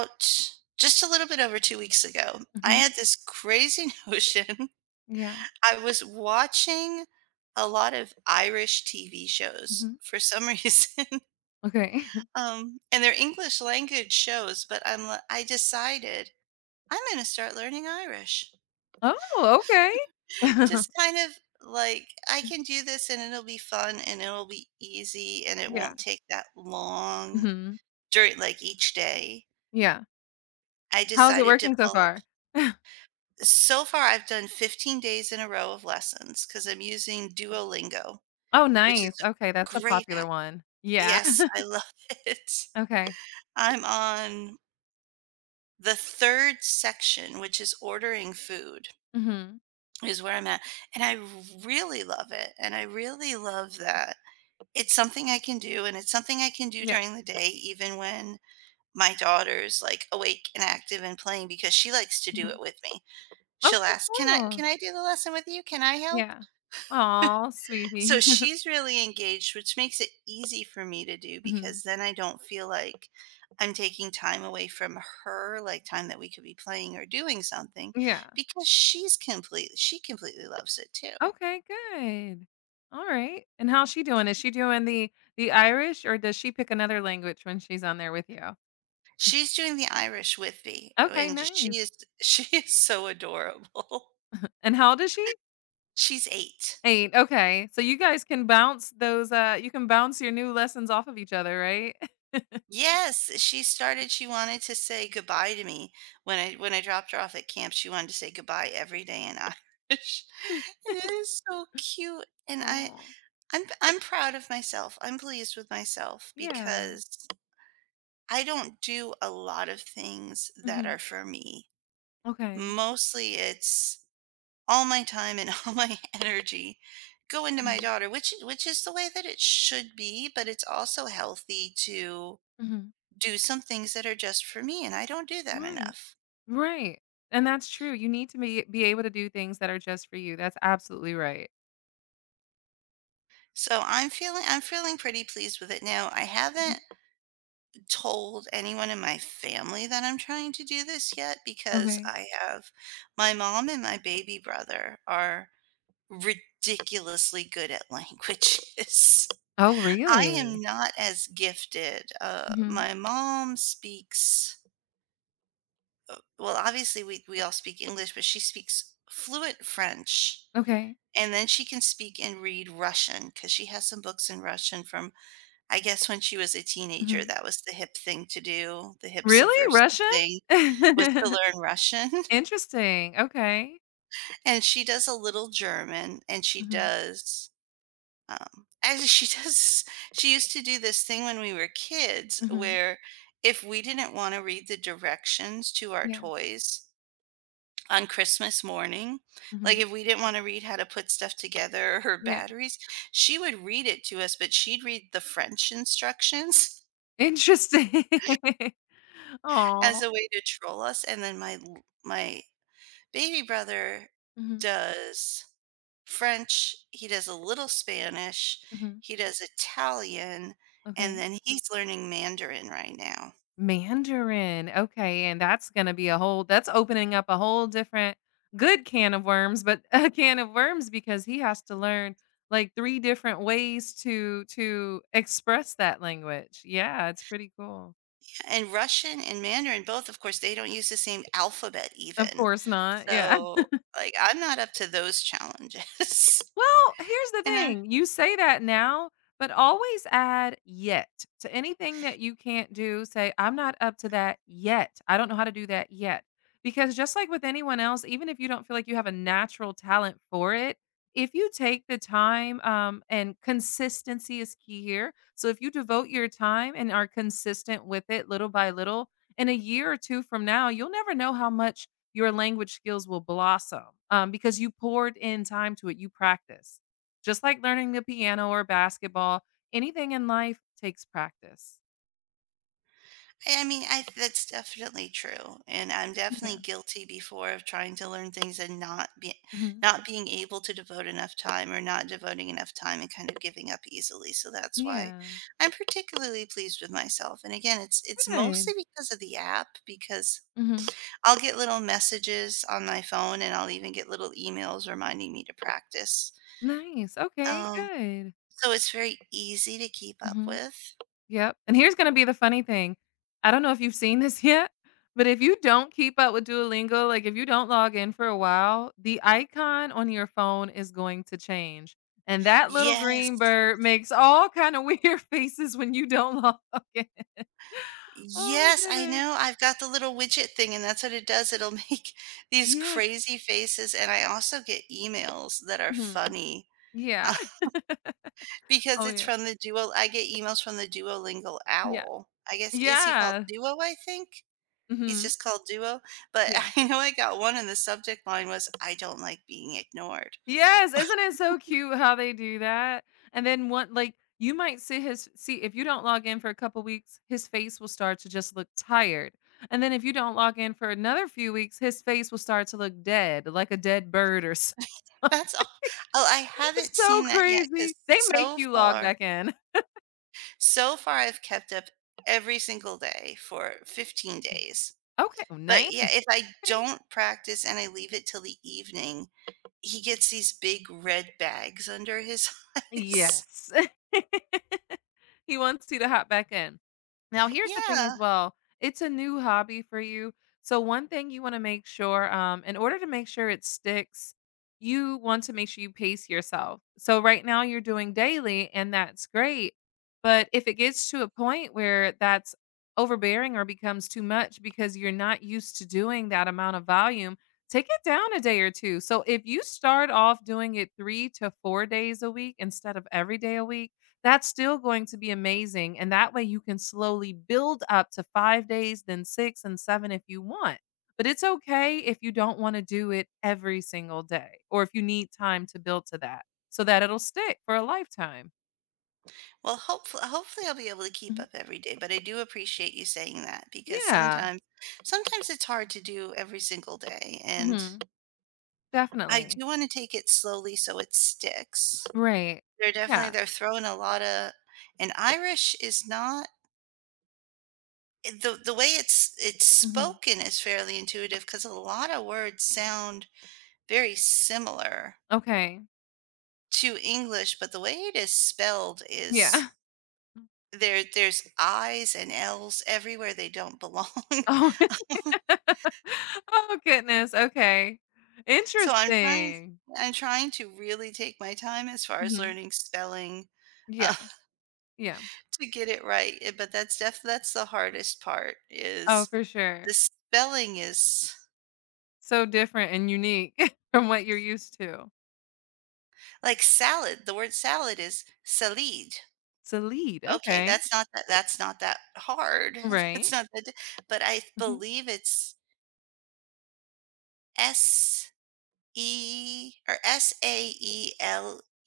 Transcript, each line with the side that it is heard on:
right: About just a little bit over 2 weeks ago, I
left: Mhm.
right: had this crazy notion.
left: Yeah.
right: I was watching a lot of Irish TV shows
left: Mhm.
right: for some reason,
left: Okay.
right: and they're English language shows, but I decided, "I'm gonna start learning Irish."
left: Oh, okay.
right: Just kind of like, I can do this and it'll be fun and it'll be easy and it
left: Yeah.
right: won't take that long
left: Mhm.
right: during, like, each day.
left: Yeah.
right: I
left: How's it
right: decided to
left: working so
right: pull.
left: far?
right: So far, I've done 15 days in a row of lessons because 'cause I'm using Duolingo,
left: Oh,
right: which is
left: nice.
right: a
left: Okay, that's a
right: great
left: popular
right: app.
left: one. Yeah.
right: Yes, I love it.
left: Okay.
right: I'm on the 3rd section, which is ordering food,
left: Mhm.
right: is where I'm at, and I really love it, and I really love that. It's something I can do, and it's something I can do
left: Yeah.
right: during the day even when my daughter's, like, awake and active and playing because she likes to do it
left: Mhm.
right: with me. She'll
left: Okay,
right: ask, "Can I
left: cool.
right: can I do the lesson with you? Can I help?"
left: Yeah. Oh,
right: So
left: sweetie.
right: she's really engaged, which makes it easy for me to do
left: Mhm.
right: because then I don't feel like I'm taking time away from her, like time that we could be playing or doing something,
left: Yeah.
right: because She completely loves it too.
left: Okay, good. Alright. And how's she doing? Is she doing the Irish, or does she pick another language when she's on there with you?
right: She's doing the Irish with me,
left: Okay,
right: and
left: nice.
right: she is she is so adorable.
left: And how old is she?
right: She's eight.
left: 8, okay. So you guys can bounce those, you can bounce your new lessons off of each other, right?
right: Yes, she wanted to say goodbye to me when I dropped her off at camp. She wanted to say goodbye every day in Irish. And it is so cute, and I
left: Oh,
right: I'm I'm proud of myself, I'm pleased with myself
left: yeah.
right: because I don't do a lot of things that
left: Mhm.
right: are for me.
left: Okay.
right: Mostly it's all my time and all my energy go into my
left: Mhm.
right: daughter, which is the way that it should be, but it's also healthy to
left: Mhm.
right: do some things that are just for me, and I don't do that
left: Right.
right: enough.
left: Right. And that's true. You need to be able to do things that are just for you. That's absolutely right.
right: I'm feeling pretty pleased with it now. I
left: Mhm.
right: haven't told anyone in my family that I'm trying to do this yet because
left: Okay.
right: I have my mom and my baby brother are ridiculously good at languages.
left: Oh,
right: I am
left: really?
right: not as gifted.
left: Mhm.
right: My mom speaks well, obviously we all speak English, but she speaks fluent French.
left: Okay.
right: And then she can speak and read Russian because she has some books in Russian from, I guess, when she was a teenager.
left: Mhm.
right: That was the hip thing to do, the hip
left: Really?
right: subversive
left: Russian?
right: thing was to learn Russian.
left: Interesting. Okay.
right: And she does a little German, and she
left: Mhm.
right: does, actually, she used to do this thing when we were kids
left: Mhm.
right: where, if we didn't wanna read the directions to our
left: Yeah.
right: toys on Christmas morning, like
left: Mhm.
right: if we didn't want to read how to put stuff together or
left: Yeah.
right: batteries, she would read it to us, but she'd read the French instructions
left: Interesting.
right: as
left: Oh.
right: a way to troll us. And then my baby brother
left: Mhm,
right: does French, he does a little Spanish,
left: mhm,
right: he does Italian, and
left: okay.
right: then he's learning Mandarin right now.
left: Mandarin, okay, and that's gonna be a whole that's opening up a whole different good can of worms, but a can of worms because he has to learn, like, 3 different ways to express that language. Yeah, it's pretty cool.
right: And Russian and Mandarin both, of course, they don't use the same alphabet
left: Of
right: even.
left: course not, yeah.
right: So, like, I'm not up to those challenges.
left: Well, here's the
right: And
left: thing. You say that now, but always add yet to anything that you can't do. Say, I'm not up to that yet. I don't know how to do that yet. Because just like with anyone else, even if you don't feel like you have a natural talent for it, if you take the time and consistency is key here. So if you devote your time and are consistent with it little by little, in a year or two from now, you'll never know how much your language skills will blossom, because you poured in time to it, you practice, just like learning the piano or basketball, anything in life takes practice.
right: I mean, I that's definitely true, and I'm definitely
left: Yeah.
right: guilty before of trying to learn things and
left: hmm
right: not being able to devote enough time or not devoting enough time and kind of giving up easily. So that's why
left: Yeah.
right: I'm particularly pleased with myself. And again, it's
left: Good.
right: mostly because of the app, because
left: hmm
right: I'll get little messages on my phone, and I'll even get little emails reminding me to practice.
left: Nice. Okay,
right: Um,
left: good.
right: so it's very easy to keep up
left: hmm
right: with.
left: Yep, and here's gonna be the funny thing. I don't know if you've seen this yet, but if you don't keep up with Duolingo, like, if you don't log in for a while, the icon on your phone is going to change, and that little
right: Yes.
left: green bird makes all kind of weird faces when you don't log in. Oh my
right: Yes, I
left: goodness.
right: know, I've got the little widget thing, and that's what it does, it'll make these
left: Yes.
right: crazy faces, and I also get emails that are
left: Mhm.
right: funny,
left: Yeah.
right: because
left: Oh,
right: it's
left: yeah.
right: from the Duo I get emails from the Duolingo
left: Yeah.
right: owl. I guess is he called
left: Yeah.
right: Duo, I think? He's
left: Mhm.
right: just called Duo, but
left: Yeah.
right: I know I got one and the subject line was, "I don't like being ignored."
left: Yes, isn't it so cute how they do that? And then one like you might see his see if you don't log in for a couple weeks, his face will start to just look tired. And then if you don't log in for another few weeks, his face will start to look dead, like a dead bird or something.
right: That's all. Oh, I
left: It's
right: haven't
left: so
right: seen that yet because
left: crazy. They make
right: so
left: you log
right: far
left: back in.
right: so far I've kept up every single day for 15 days.
left: Okay,
right: But
left: nice.
right: yeah, if I
left: Okay.
right: don't practice and I leave it till the evening, he gets these big red bags under his eyes.
left: Yes. He wants you to hop back in. Now, here's the thing as
right: Yeah.
left: well. It's a new hobby for you. So one thing you want to make sure, in order to make sure it sticks, you want to make sure you pace yourself. So right now you're doing daily and that's great. But if it gets to a point where that's overbearing or becomes too much because you're not used to doing that amount of volume, take it down a day or two. So if you start off doing it 3 to 4 days a week instead of every day a week, that's still going to be amazing, and that way you can slowly build up to 5 days, then 6 and 7 if you want. But it's okay if you don't wanna do it every single day or if you need time to build to that so that it'll stick for a lifetime.
right: Well, hopefully I'll be able to keep
left: Mhm.
right: up every day, but I do appreciate you saying that because
left: Yeah.
right: sometimes it's hard to do every single day, and
left: Mhm.
right: I
left: Definitely.
right: do wanna take it slowly so it sticks.
left: Right. Yeah.
right: They're throwing a lot of. And Irish is not, eh, the way it's
left: Mhm.
right: spoken is fairly intuitive because a lot of words sound very similar
left: Okay.
right: to English, but the way it is spelled is,
left: Yeah.
right: there's I's and L's everywhere they don't belong.
left: Oh. Oh, goodness. Okay.
right: So
left: Interesting.
right: I'm trying to really take my time as far as
left: Mhm.
right: learning spelling, uh,
left: Yeah. Yeah.
right: to get it right, eh, but that's the hardest part
left: Oh,
right: is
left: for sure.
right: the spelling is,
left: So different and unique from what you're used to.
right: like, salad, the word salad is "salid."
left: Salid,
right: Okay,
left: okay.
right: that's not that hard. That's
left: Right.
right: not that di But I
left: Mhm.
right: believe it's S E or Saelead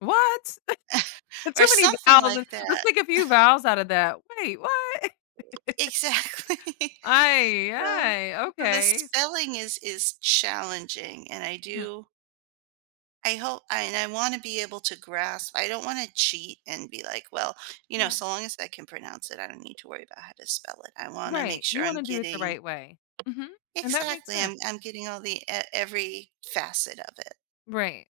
left: What?
right: or
left: Too many
right: something
left: vowels and
right: like
left: let's
right: that.
left: take a few vowels out of that. Wait, what?
right: Exactly.
left: Ay,
right: So
left: ay,
right: so the
left: okay.
right: spelling is challenging, and
left: Mhm,
right: I hope and I wanna be able to grasp. I don't wanna cheat and be like, "Well, you know,
left: yeah.
right: so long as I can pronounce it, I don't need to worry about how to spell it." I wanna make
left: Right,
right: sure
left: you
right: I'm
left: wanna do it the
right: getting.
left: right way. Mhm, and that makes
right: Exactly,
left: sense.
right: I'm getting all the e every facet of it.
left: Right.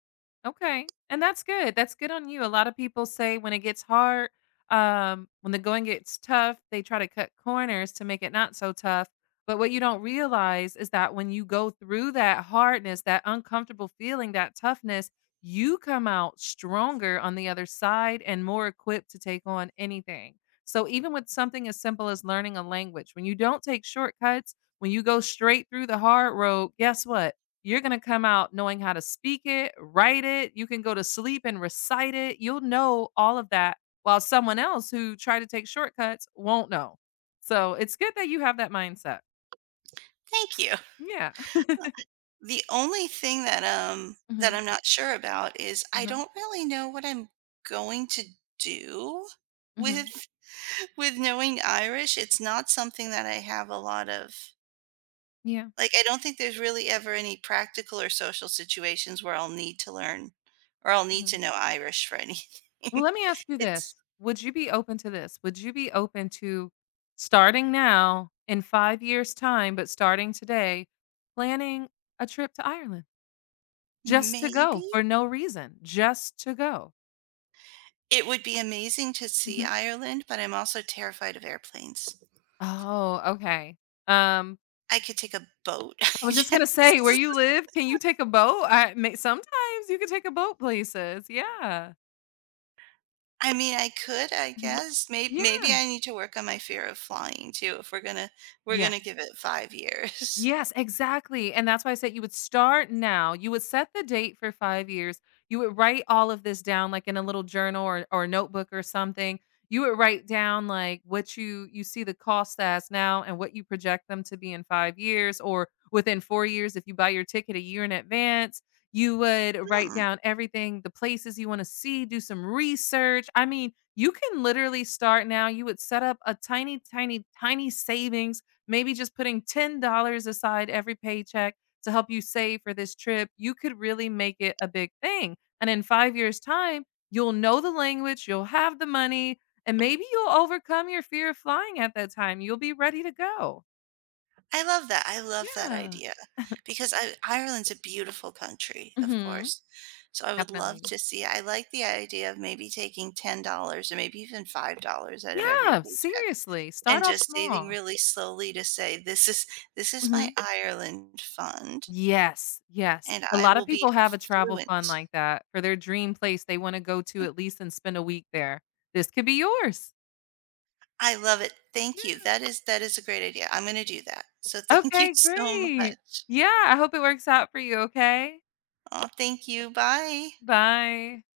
left: Okay. And that's good. That's good on you. A lot of people say when it gets hard, when the going gets tough, they try to cut corners to make it not so tough. But what you don't realize is that when you go through that hardness, that uncomfortable feeling, that toughness, you come out stronger on the other side and more equipped to take on anything. So, even with something as simple as learning a language, when you don't take shortcuts, when you go straight through the hard road, guess what? You're gonna come out knowing how to speak it, write it, you can go to sleep and recite it. You'll know all of that while someone else who tried to take shortcuts won't know. So, it's good that you have that mindset.
right: Thank you.
left: Yeah.
right: The only thing that, that
left: Mhm.
right: I'm not sure about is I
left: Uh-huh.
right: don't really know what I'm going to do
left: Mhm.
right: with with knowing Irish. It's not something that I have a lot of,
left: Yeah.
right: like, I don't think there's really ever any practical or social situations where I'll need to learn or I'll need to
left: Mhm.
right: know Irish for anything.
left: Well, let me ask you
right: It's
left: this. Would you be open to this? Would you be open to starting now in 5 years' time, but starting today, planning a trip to Ireland just to
right: maybe
left: go for no reason, just to go?
right: it would be amazing to see
left: Mhm.
right: Ireland, but I'm also terrified of airplanes.
left: Oh, okay. Um,
right: I could take a boat, I
left: I was just gonna say, where
right: guess.
left: you live, can you take a boat? I may sometimes you can take a boat places. Yeah.
right: I mean, I could, I
left: Mhm.
right: guess. May
left: Yeah.
right: maybe I need to work on my fear of flying too, if we're
left: Yeah.
right: gonna give it 5 years.
left: Yes, exactly. And that's why I said you would start now. You would set the date for 5 years. You would write all of this down like in a little journal or notebook or something. You would write down like what you see the cost as now and what you project them to be in 5 years or within 4 years if you buy your ticket a year in advance. You would write
right: Hmm.
left: down everything, the places you want to see, do some research. I mean, you can literally start now. You would set up a tiny tiny savings maybe just putting $10 aside every paycheck to help you save for this trip, you could really make it a big thing. And in 5 years' time, you'll know the language, you'll have the money, and maybe you'll overcome your fear of flying at that time. You'll be ready to go.
right: I love that
left: Yeah.
right: idea, because I Ireland's a beautiful country, of
left: Mhm.
right: course. So I would love
left: Definitely.
right: to see. I like the idea of maybe taking $10 or maybe even $5 out of every
left: Yeah,
right: paycheck
left: seriously,
right: and
left: start off
right: just saving
left: small.
right: really slowly to say, This is my
left: Mhm.
right: Ireland fund,
left: Yes, yes.
right: and
left: A
right: I
left: lot
right: will
left: of
right: be
left: people have a travel fund
right: fluent."
left: like that for their dream place they wanna go to at least and spend a week there. This could be yours.
right: I love it.
left: Yeah.
right: Thank you. That is a great idea. I'm gonna do that. So thank you
left: Okay,
right: so
left: great.
right: much.
left: Yeah, I hope it works out for you, okay?
right: Oh, thank you. Bye.
left: Bye.